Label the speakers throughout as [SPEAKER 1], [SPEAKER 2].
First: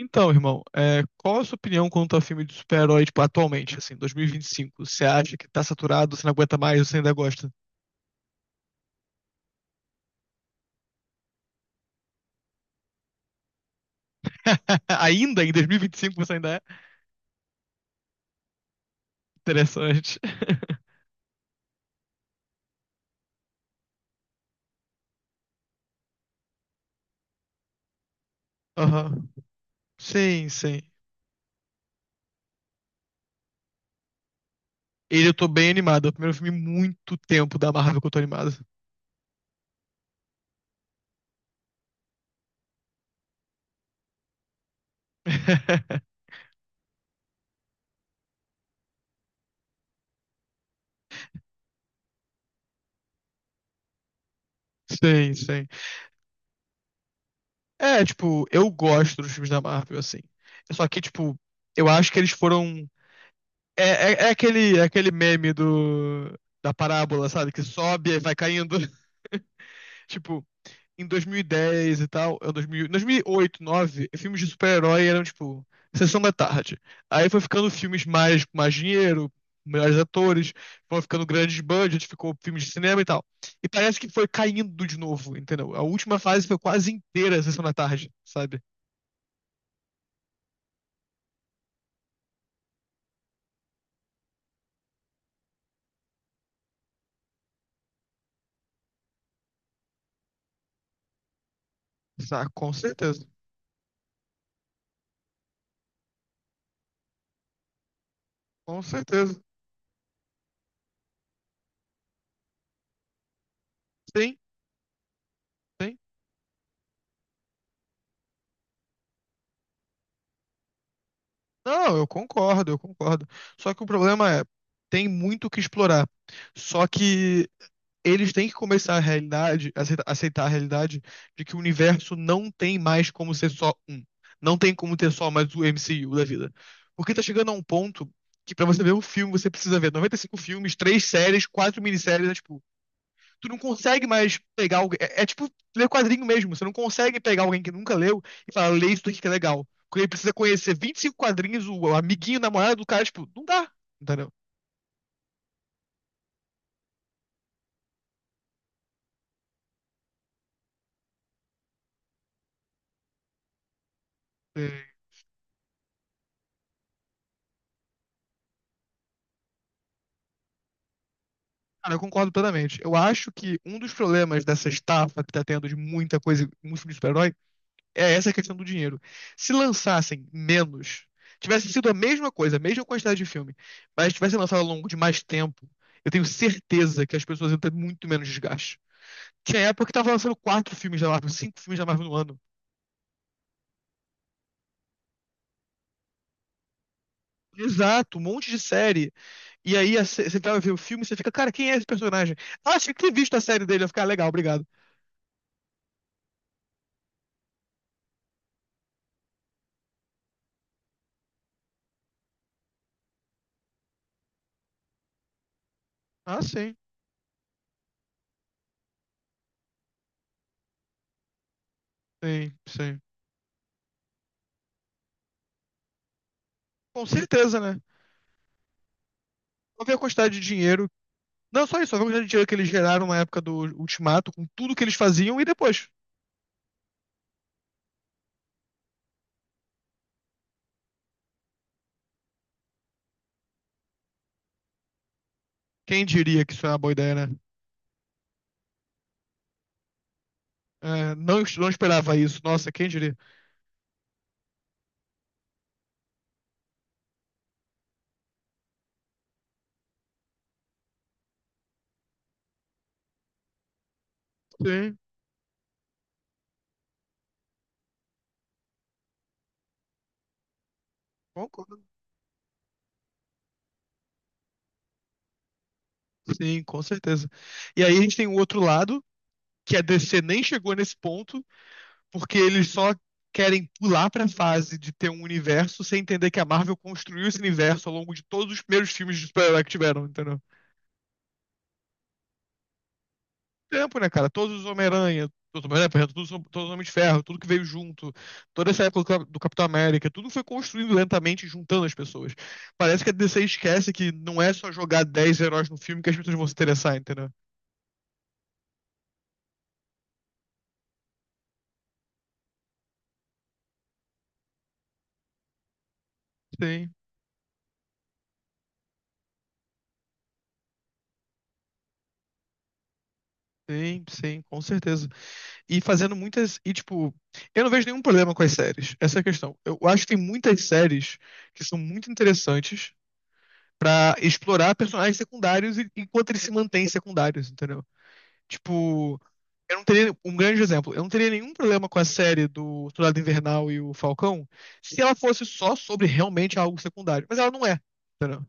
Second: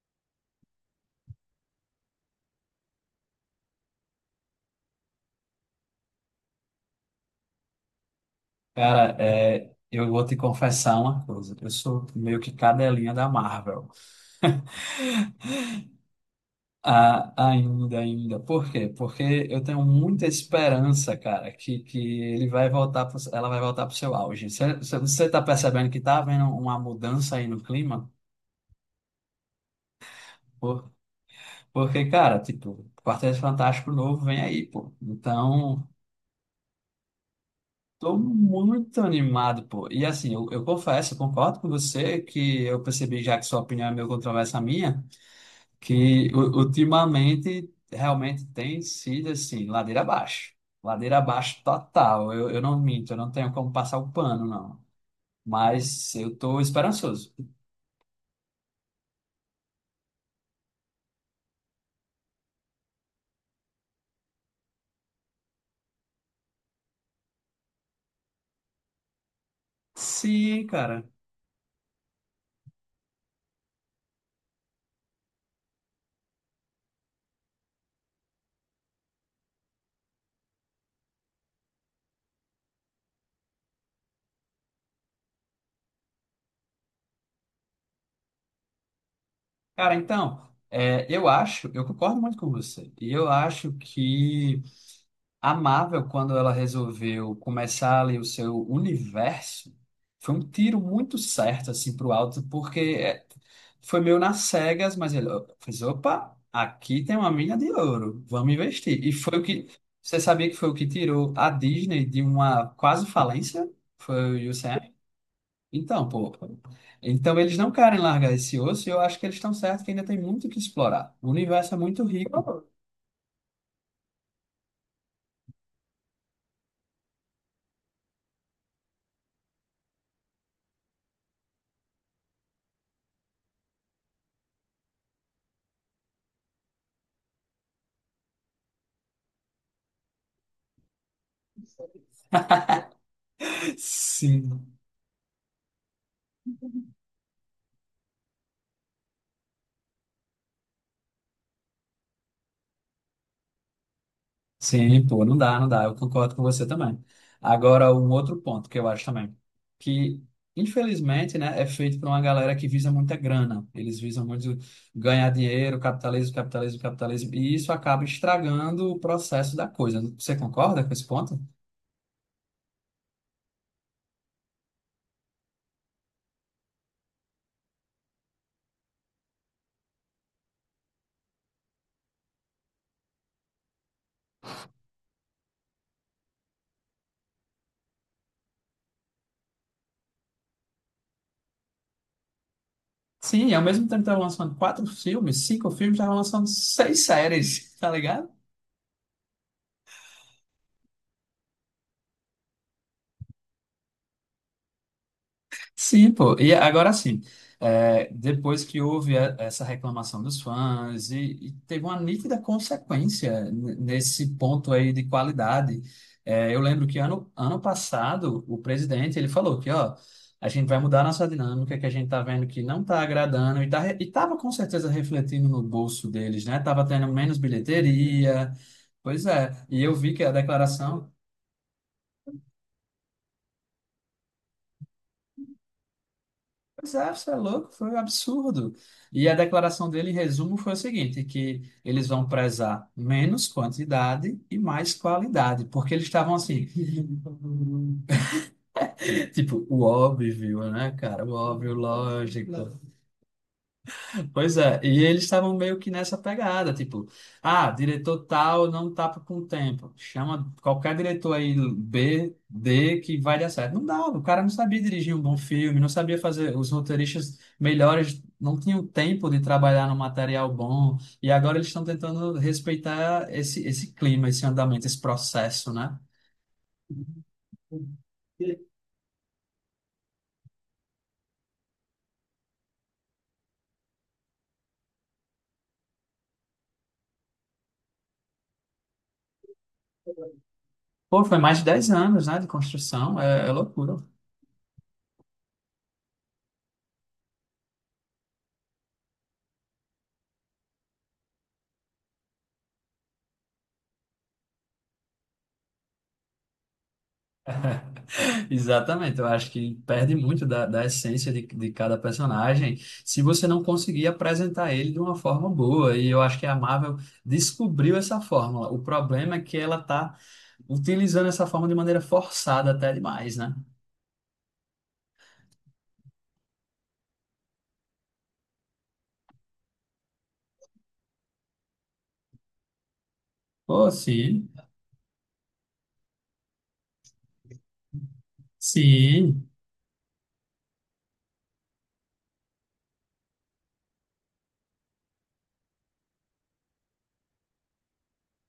[SPEAKER 1] Então, irmão, qual a sua opinião quanto a filme de super-herói, tipo, atualmente, assim, 2025? Você acha que tá saturado, você não aguenta mais, ou você ainda gosta?
[SPEAKER 2] Cara, eu vou te confessar uma coisa. Eu sou meio que cadelinha da Marvel.
[SPEAKER 1] Ainda em 2025 você ainda é?
[SPEAKER 2] Ah, ainda. Por quê? Porque eu tenho
[SPEAKER 1] Interessante.
[SPEAKER 2] muita esperança, cara, que ele vai voltar pro- ela vai voltar para o seu auge. Você tá percebendo que tá havendo uma mudança aí no clima?
[SPEAKER 1] Aham. Sim, sim.
[SPEAKER 2] Por- porque, cara, tipo, Quarteto Fantástico novo vem aí, pô.
[SPEAKER 1] Ele eu tô bem
[SPEAKER 2] Então,
[SPEAKER 1] animado. É o primeiro filme em muito tempo da Marvel que eu
[SPEAKER 2] tô
[SPEAKER 1] tô animado.
[SPEAKER 2] muito animado, pô. E assim, eu confesso, eu concordo com você que eu percebi já que sua opinião é meio controversa à minha. Que ultimamente realmente tem sido assim, ladeira abaixo. Ladeira abaixo total. Eu não minto, eu não tenho como passar o pano, não.
[SPEAKER 1] Sim, sim.
[SPEAKER 2] Mas eu tô esperançoso.
[SPEAKER 1] É, tipo, eu gosto dos filmes da Marvel, assim. Só que, tipo, eu acho que eles foram. É aquele meme da parábola, sabe? Que sobe e vai caindo. Tipo,
[SPEAKER 2] Sim, cara.
[SPEAKER 1] em 2010 e dez e tal, em 2000, 2008, 2009, filmes de super-herói eram, tipo, sessão da tarde. Aí foi ficando filmes mais, com mais dinheiro, melhores atores, foi ficando grandes budgets, ficou filmes de cinema e tal. E parece que foi caindo de novo, entendeu? A última fase foi quase inteira sessão da tarde, sabe?
[SPEAKER 2] Cara, então, eu acho, eu concordo muito com você. E eu acho que a Marvel, quando ela resolveu começar ali o seu universo, foi um tiro muito certo assim para o alto,
[SPEAKER 1] Ah, com
[SPEAKER 2] porque
[SPEAKER 1] certeza,
[SPEAKER 2] foi meio nas cegas, mas ele ó, fez, opa, aqui tem uma mina de ouro, vamos
[SPEAKER 1] com
[SPEAKER 2] investir. E foi
[SPEAKER 1] certeza.
[SPEAKER 2] o que você sabia que foi o que tirou a Disney de uma quase falência?
[SPEAKER 1] Sim,
[SPEAKER 2] Foi o UCM?
[SPEAKER 1] sim.
[SPEAKER 2] Então, pô, então eles não querem largar esse osso e eu acho que eles estão certos que ainda tem muito o que explorar. O universo é
[SPEAKER 1] Não,
[SPEAKER 2] muito
[SPEAKER 1] eu
[SPEAKER 2] rico.
[SPEAKER 1] concordo, eu concordo. Só que o problema é, tem muito o que explorar. Só que eles têm que começar a realidade, aceitar a realidade de que o universo não tem mais como ser só um. Não tem como ter só mais o MCU da vida. Porque tá chegando a um ponto que pra você ver um filme, você precisa ver 95 filmes, três séries, quatro minisséries, né, tipo, tu não consegue mais pegar
[SPEAKER 2] Sim.
[SPEAKER 1] alguém. É tipo ler quadrinho mesmo. Você não consegue pegar alguém que nunca leu e falar, lê isso daqui que é legal. Porque ele precisa conhecer 25 quadrinhos, o amiguinho, o namorado do cara, tipo, não dá. Entendeu?
[SPEAKER 2] Sim, pô, não dá, não dá. Eu concordo com você também. Agora, um outro ponto que eu acho também, que infelizmente, né, é feito por uma galera que visa muita grana. Eles visam muito
[SPEAKER 1] É,
[SPEAKER 2] ganhar dinheiro, capitalismo, capitalismo, capitalismo, e isso acaba estragando o processo da coisa. Você concorda com esse ponto?
[SPEAKER 1] Cara, eu concordo plenamente. Eu acho que um dos problemas dessa estafa que tá tendo de muita coisa, muito filme de super-herói, é essa questão do dinheiro. Se lançassem menos, tivesse sido a mesma coisa, a mesma quantidade de filme, mas tivesse lançado ao longo de mais tempo, eu tenho certeza que as pessoas iam ter muito menos desgaste. Tinha época que tava lançando quatro filmes da Marvel, cinco filmes da Marvel no ano.
[SPEAKER 2] Sim, ao mesmo tempo que estavam lançando quatro filmes, cinco filmes, estavam lançando seis séries, tá
[SPEAKER 1] Exato, um
[SPEAKER 2] ligado?
[SPEAKER 1] monte de série. E aí você vai ver o filme e você fica, cara, quem é esse personagem? Ah, tinha que ter visto a série dele, eu ficar "Ah, legal, obrigado."
[SPEAKER 2] Sim, pô. E agora sim, depois que houve essa reclamação dos fãs e teve uma nítida consequência nesse ponto aí de qualidade.
[SPEAKER 1] Ah,
[SPEAKER 2] É, eu
[SPEAKER 1] sim,
[SPEAKER 2] lembro que ano passado o presidente ele falou que ó, a gente vai mudar a nossa dinâmica, que a gente tá vendo
[SPEAKER 1] sim,
[SPEAKER 2] que não
[SPEAKER 1] sim.
[SPEAKER 2] tá agradando e tava com certeza refletindo no bolso deles, né? Tava
[SPEAKER 1] Com
[SPEAKER 2] tendo menos
[SPEAKER 1] certeza, né?
[SPEAKER 2] bilheteria. Pois é, e
[SPEAKER 1] Vou ver
[SPEAKER 2] eu
[SPEAKER 1] a
[SPEAKER 2] vi que a
[SPEAKER 1] quantidade de dinheiro.
[SPEAKER 2] declaração.
[SPEAKER 1] Não só isso, só ver a quantidade de dinheiro que eles geraram na época do Ultimato, com tudo que eles faziam e depois.
[SPEAKER 2] Pois é, você é louco, foi um absurdo. E a declaração dele, em resumo, foi o seguinte, que eles vão prezar menos quantidade e mais qualidade, porque
[SPEAKER 1] Quem
[SPEAKER 2] eles estavam
[SPEAKER 1] diria que isso
[SPEAKER 2] assim,
[SPEAKER 1] é uma boa ideia, né?
[SPEAKER 2] tipo, o óbvio, né,
[SPEAKER 1] É,
[SPEAKER 2] cara? O
[SPEAKER 1] não, não
[SPEAKER 2] óbvio,
[SPEAKER 1] esperava isso.
[SPEAKER 2] lógico.
[SPEAKER 1] Nossa, quem diria?
[SPEAKER 2] Pois é, e eles estavam meio que nessa pegada, tipo, ah, diretor tal não tá com tempo, chama qualquer diretor aí B, D que vai dar certo. Não dava, o cara não sabia
[SPEAKER 1] Sim,
[SPEAKER 2] dirigir um bom filme, não sabia fazer, os roteiristas melhores não tinham tempo de trabalhar no material bom, e agora eles
[SPEAKER 1] concordo.
[SPEAKER 2] estão tentando respeitar esse clima, esse andamento, esse processo, né?
[SPEAKER 1] Sim, com certeza. E aí a gente tem o outro lado, que a DC nem chegou nesse ponto porque eles só querem pular pra fase de ter um universo sem entender que a Marvel construiu esse universo ao longo de todos os primeiros filmes de super-herói que tiveram, entendeu?
[SPEAKER 2] Pô, foi mais de 10 anos, né, de construção, é loucura.
[SPEAKER 1] Tempo, né, cara? Todos os Homem-Aranha, por exemplo, todos, todos os Homens de Ferro, tudo que veio junto, toda essa época do Capitão América, tudo foi construído lentamente, juntando as pessoas. Parece que a DC esquece que não é só jogar 10 heróis no filme que as pessoas vão se interessar, entendeu?
[SPEAKER 2] Exatamente, eu acho que perde muito da essência de cada personagem se você não conseguir apresentar ele de uma forma boa. E eu acho que a
[SPEAKER 1] Sim,
[SPEAKER 2] Marvel descobriu essa fórmula. O problema é que ela está utilizando essa forma de maneira forçada até demais, né?
[SPEAKER 1] sim, sim, com certeza. E fazendo muitas. E, tipo, eu não vejo nenhum problema com as séries. Essa é a questão. Eu acho que tem muitas séries que são muito interessantes
[SPEAKER 2] Pô,
[SPEAKER 1] pra
[SPEAKER 2] sim,
[SPEAKER 1] explorar personagens secundários enquanto eles se mantêm secundários, entendeu? Tipo,
[SPEAKER 2] sim.
[SPEAKER 1] eu não teria. Um grande exemplo. Eu não teria nenhum problema com a série do Soldado Invernal e o Falcão se ela fosse só sobre realmente algo secundário. Mas ela não é, entendeu?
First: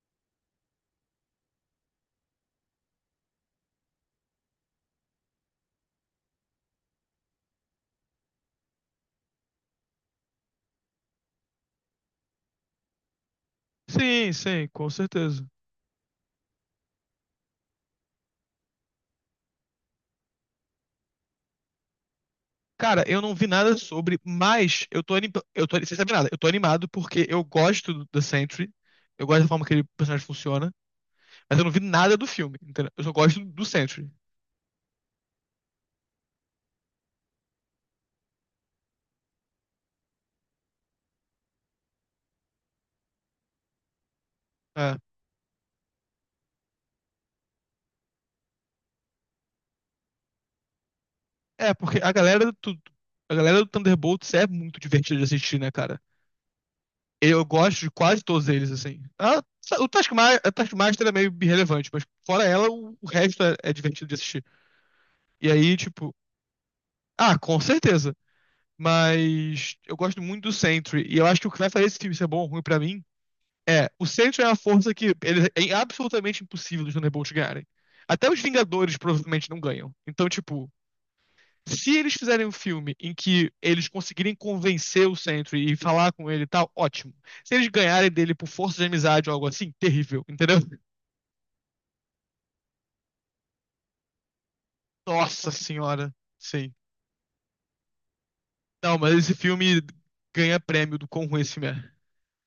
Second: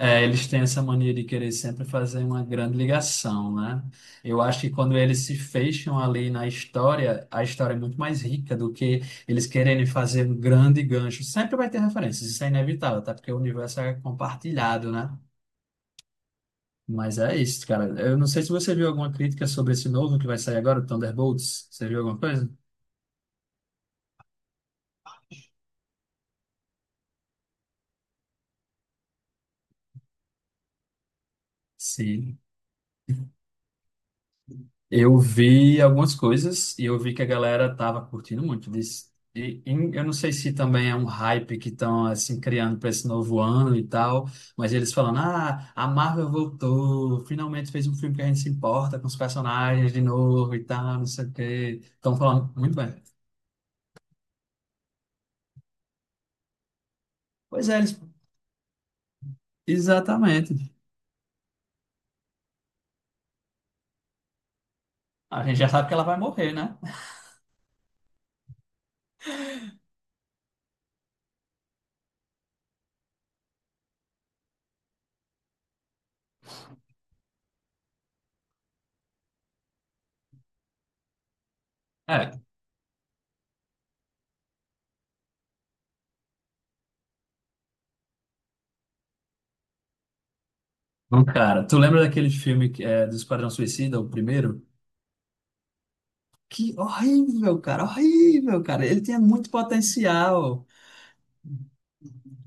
[SPEAKER 2] É, eles têm essa mania de querer sempre fazer uma grande ligação, né? Eu acho que quando eles se fecham ali na história, a história é muito mais rica do que eles quererem fazer um grande gancho. Sempre vai ter referências, isso é inevitável, tá? Porque o universo é
[SPEAKER 1] Sim, sim, com
[SPEAKER 2] compartilhado, né?
[SPEAKER 1] certeza.
[SPEAKER 2] Mas é isso, cara. Eu não sei se você viu alguma crítica sobre esse novo que vai sair agora, o Thunderbolts. Você viu alguma coisa?
[SPEAKER 1] Cara, eu não vi nada sobre, mas eu tô, eu tô, sem saber nada, eu tô animado porque eu gosto do The Sentry, eu gosto da forma que ele, o personagem funciona, mas eu não vi nada do
[SPEAKER 2] Sim.
[SPEAKER 1] filme, entendeu? Eu só gosto do Sentry.
[SPEAKER 2] Eu vi algumas coisas e eu vi que a galera tava curtindo muito disso. Eu não sei se também é um hype que estão assim criando para esse novo ano e tal, mas eles
[SPEAKER 1] É,
[SPEAKER 2] falando: "Ah, a Marvel voltou, finalmente fez um filme que a gente se importa com os personagens de novo e tal, não sei o
[SPEAKER 1] é
[SPEAKER 2] quê".
[SPEAKER 1] porque
[SPEAKER 2] Estão falando muito bem.
[SPEAKER 1] a galera do Thunderbolts é muito divertida de assistir, né, cara? Eu
[SPEAKER 2] Pois é,
[SPEAKER 1] gosto de
[SPEAKER 2] eles...
[SPEAKER 1] quase todos eles, assim. Ah, o Taskmaster, a
[SPEAKER 2] exatamente.
[SPEAKER 1] Taskmaster é meio irrelevante, mas fora ela, o resto é divertido de assistir.
[SPEAKER 2] A
[SPEAKER 1] E
[SPEAKER 2] gente já
[SPEAKER 1] aí,
[SPEAKER 2] sabe que ela
[SPEAKER 1] tipo,
[SPEAKER 2] vai morrer, né?
[SPEAKER 1] ah, com certeza. Mas eu gosto muito do Sentry. E eu acho que o que vai fazer esse filme ser bom ou ruim pra mim é. O Sentry é uma força que ele, é absolutamente impossível os Thunderbolts ganharem. Até os Vingadores provavelmente não ganham. Então, tipo, se eles
[SPEAKER 2] É,
[SPEAKER 1] fizerem um filme em que eles conseguirem convencer o Sentry e falar com ele e tal, ótimo. Se eles ganharem dele por força de amizade ou algo assim, terrível, entendeu?
[SPEAKER 2] bom, cara, tu lembra daquele filme que do Esquadrão Suicida, o primeiro?
[SPEAKER 1] Nossa senhora. Sim.
[SPEAKER 2] Que horrível, cara, horrível, cara.
[SPEAKER 1] Não,
[SPEAKER 2] Ele
[SPEAKER 1] mas
[SPEAKER 2] tinha
[SPEAKER 1] esse
[SPEAKER 2] muito
[SPEAKER 1] filme ganha
[SPEAKER 2] potencial.
[SPEAKER 1] prêmio do quão ruim esse filme é.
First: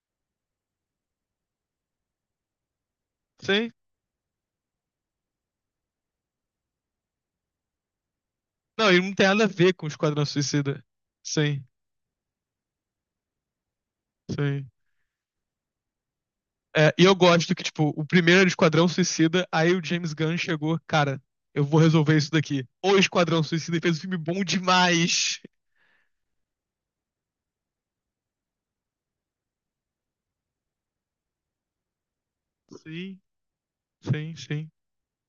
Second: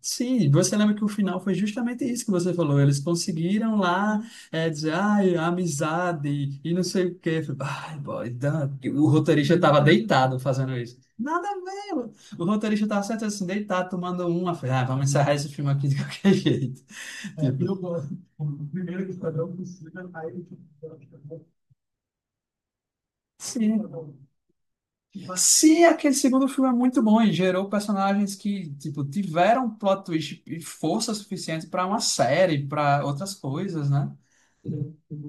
[SPEAKER 2] Sim, você lembra que o final foi justamente isso que você falou. Eles
[SPEAKER 1] Sim.
[SPEAKER 2] conseguiram lá dizer, ai, amizade e não sei o quê. Eu falei, "Ai, boy, Dan-"
[SPEAKER 1] Não, ele
[SPEAKER 2] o
[SPEAKER 1] não tem nada a
[SPEAKER 2] roteirista
[SPEAKER 1] ver
[SPEAKER 2] estava
[SPEAKER 1] com o Esquadrão
[SPEAKER 2] deitado fazendo
[SPEAKER 1] Suicida.
[SPEAKER 2] isso. Nada
[SPEAKER 1] Sim.
[SPEAKER 2] a ver. O roteirista estava certo assim, deitado, tomando uma. Eu
[SPEAKER 1] Sim.
[SPEAKER 2] falei, "Ah, vamos encerrar esse filme aqui de qualquer jeito."
[SPEAKER 1] É, e eu
[SPEAKER 2] É,
[SPEAKER 1] gosto que,
[SPEAKER 2] tipo, eu
[SPEAKER 1] tipo, o
[SPEAKER 2] gosto.
[SPEAKER 1] primeiro era
[SPEAKER 2] O
[SPEAKER 1] Esquadrão
[SPEAKER 2] primeiro que eu
[SPEAKER 1] Suicida,
[SPEAKER 2] não
[SPEAKER 1] aí o
[SPEAKER 2] precisa,
[SPEAKER 1] James Gunn
[SPEAKER 2] aí
[SPEAKER 1] chegou,
[SPEAKER 2] eu
[SPEAKER 1] cara, eu vou resolver isso daqui. O Esquadrão Suicida
[SPEAKER 2] sim.
[SPEAKER 1] fez um filme bom demais.
[SPEAKER 2] Se aquele segundo filme é muito bom e gerou personagens que, tipo, tiveram plot twist e força suficiente para uma série, para
[SPEAKER 1] Sim,
[SPEAKER 2] outras coisas, né?
[SPEAKER 1] sim, sim.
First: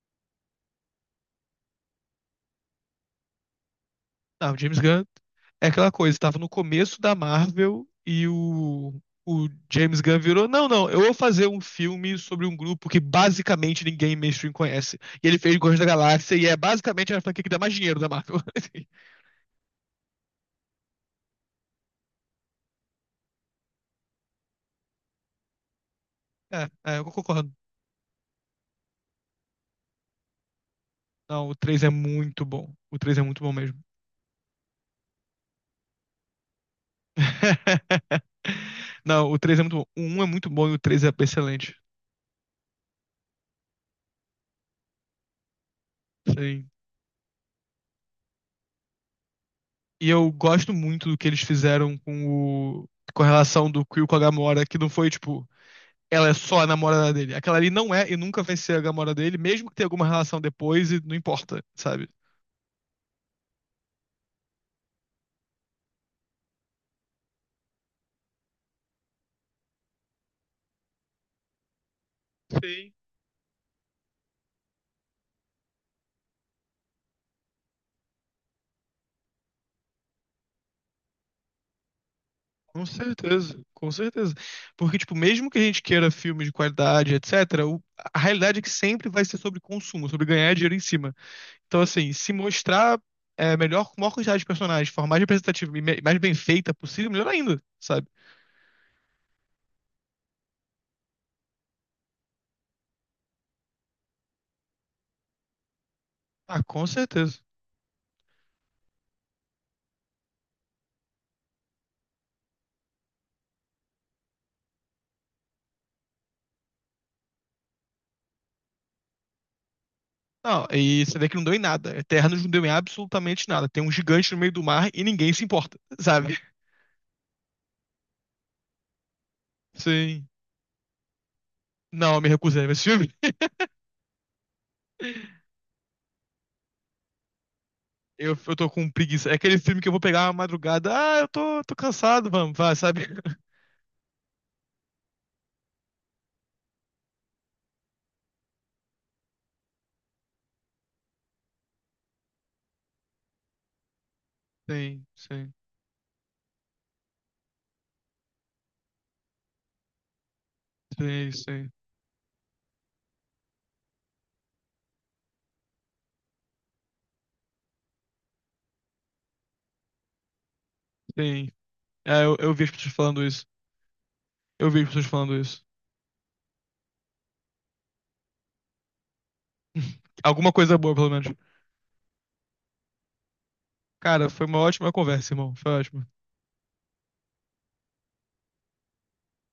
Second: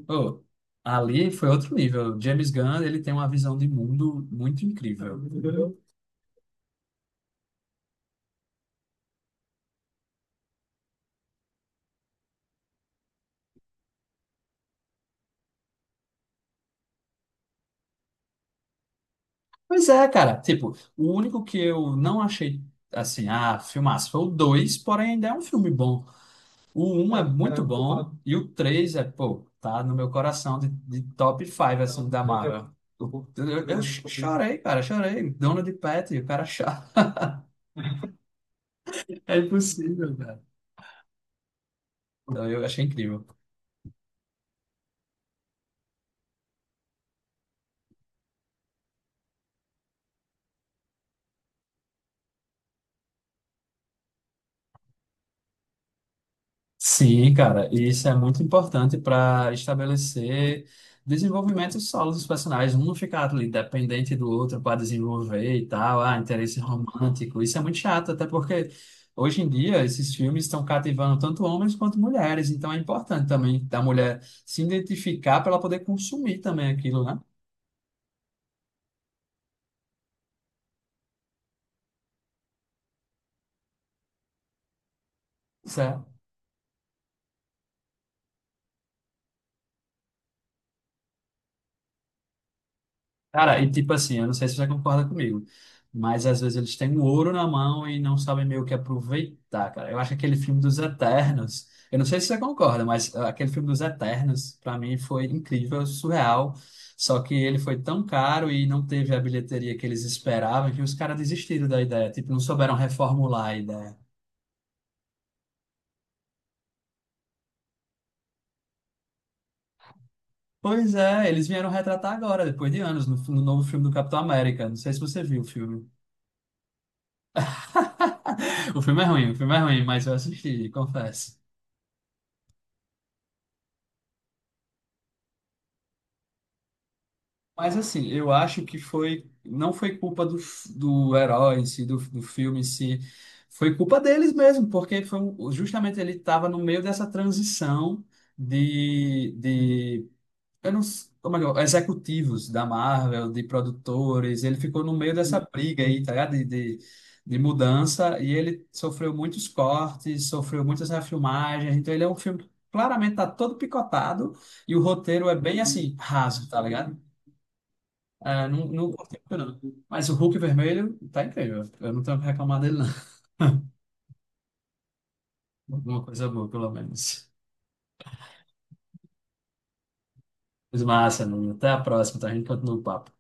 [SPEAKER 2] Oh, ali foi outro nível. James Gunn, ele tem uma visão de mundo
[SPEAKER 1] Não, o
[SPEAKER 2] muito
[SPEAKER 1] James Gunn
[SPEAKER 2] incrível.
[SPEAKER 1] é aquela coisa, tava no começo da Marvel o James Gunn virou, não, não, eu vou fazer um filme sobre um grupo que basicamente ninguém mainstream conhece. E ele fez Guardiões da Galáxia e é basicamente a franquia que dá mais dinheiro da Marvel.
[SPEAKER 2] Pois é, cara. Tipo, o único que eu não achei, assim, ah, filmaço foi o dois, porém ainda é um filme bom.
[SPEAKER 1] É,
[SPEAKER 2] O
[SPEAKER 1] eu
[SPEAKER 2] um é, cara,
[SPEAKER 1] concordo.
[SPEAKER 2] muito bom e o 3 é, pô, tá no meu coração de top
[SPEAKER 1] Não, o
[SPEAKER 2] 5,
[SPEAKER 1] 3 é
[SPEAKER 2] assim, da
[SPEAKER 1] muito
[SPEAKER 2] Marvel.
[SPEAKER 1] bom. O 3 é muito bom mesmo.
[SPEAKER 2] Eu chorei, cara, chorei. Dono de Pet, o cara chora.
[SPEAKER 1] Não,
[SPEAKER 2] É
[SPEAKER 1] o 3 é muito bom. O
[SPEAKER 2] impossível,
[SPEAKER 1] 1 é muito
[SPEAKER 2] cara.
[SPEAKER 1] bom e o 3 é excelente. Sim.
[SPEAKER 2] Então eu achei incrível.
[SPEAKER 1] E eu gosto muito do que eles fizeram com o... com a relação do Quill com a Gamora, que não foi tipo, ela é só a namorada dele. Aquela ali não é e nunca vai ser a Gamora dele, mesmo que tenha alguma relação depois e não importa, sabe?
[SPEAKER 2] Sim, cara, e isso é muito importante para estabelecer desenvolvimentos solos dos personagens. Um não ficar ali dependente do outro para desenvolver e tal, ah, interesse
[SPEAKER 1] Sim,
[SPEAKER 2] romântico. Isso é muito chato, até porque hoje em dia esses filmes estão cativando tanto homens quanto mulheres. Então é importante também da mulher se identificar para ela poder consumir
[SPEAKER 1] com
[SPEAKER 2] também aquilo, né?
[SPEAKER 1] certeza, com certeza. Porque, tipo, mesmo que a gente queira filmes de qualidade, etc., a realidade é que sempre vai ser sobre consumo, sobre ganhar dinheiro em cima. Então, assim, se mostrar melhor, com maior quantidade de personagens, de forma mais representativa e mais bem feita possível, melhor ainda, sabe?
[SPEAKER 2] Cara, e tipo assim, eu não sei se você concorda comigo, mas às vezes eles têm o ouro na mão e não sabem meio que aproveitar, cara. Eu acho que
[SPEAKER 1] Ah,
[SPEAKER 2] aquele
[SPEAKER 1] com
[SPEAKER 2] filme dos
[SPEAKER 1] certeza.
[SPEAKER 2] Eternos, eu não sei se você concorda, mas ah, aquele filme dos Eternos, pra mim, foi incrível, surreal. Só que ele foi tão caro e não teve a bilheteria que eles esperavam que os caras desistiram da ideia, tipo, não souberam reformular a ideia.
[SPEAKER 1] Não, e você vê que não deu em nada. Eternos não deu em absolutamente nada. Tem um gigante no meio do mar e ninguém se importa, sabe?
[SPEAKER 2] Pois é, eles vieram retratar agora, depois de anos, no novo filme do
[SPEAKER 1] Sim.
[SPEAKER 2] Capitão América. Não sei se você viu o
[SPEAKER 1] Não, eu
[SPEAKER 2] filme.
[SPEAKER 1] me recusei a ver esse filme.
[SPEAKER 2] O filme é ruim, o filme é ruim, mas eu assisti, confesso.
[SPEAKER 1] Eu tô com preguiça. É aquele filme que eu vou pegar uma madrugada. Ah, tô cansado, vamos, vai, sabe?
[SPEAKER 2] Mas assim, eu acho que foi, não foi culpa do herói em si, do filme em si, foi culpa deles mesmo, porque foi um- justamente ele estava no meio dessa transição
[SPEAKER 1] Sim, sim,
[SPEAKER 2] de eu não, ou melhor, executivos da Marvel, de produtores, ele ficou no
[SPEAKER 1] sim,
[SPEAKER 2] meio
[SPEAKER 1] sim,
[SPEAKER 2] dessa briga aí, tá ligado? De mudança, e ele sofreu muitos cortes, sofreu muitas refilmagens, então ele é um filme que claramente tá todo picotado, e o
[SPEAKER 1] sim.
[SPEAKER 2] roteiro é bem
[SPEAKER 1] É,
[SPEAKER 2] assim,
[SPEAKER 1] eu, eu vi as
[SPEAKER 2] raso,
[SPEAKER 1] pessoas
[SPEAKER 2] tá
[SPEAKER 1] falando
[SPEAKER 2] ligado?
[SPEAKER 1] isso. Eu
[SPEAKER 2] É,
[SPEAKER 1] vi as
[SPEAKER 2] não,
[SPEAKER 1] pessoas
[SPEAKER 2] não
[SPEAKER 1] falando
[SPEAKER 2] curti
[SPEAKER 1] isso.
[SPEAKER 2] muito, não. Mas o Hulk vermelho tá incrível. Eu não tenho o que reclamar dele, não.
[SPEAKER 1] Alguma coisa boa, pelo menos.
[SPEAKER 2] Alguma coisa boa, pelo menos.
[SPEAKER 1] Cara, foi uma ótima conversa, irmão. Foi ótimo.
[SPEAKER 2] Mas massa, Nuno. Até a próxima, tá? A gente continua o papo.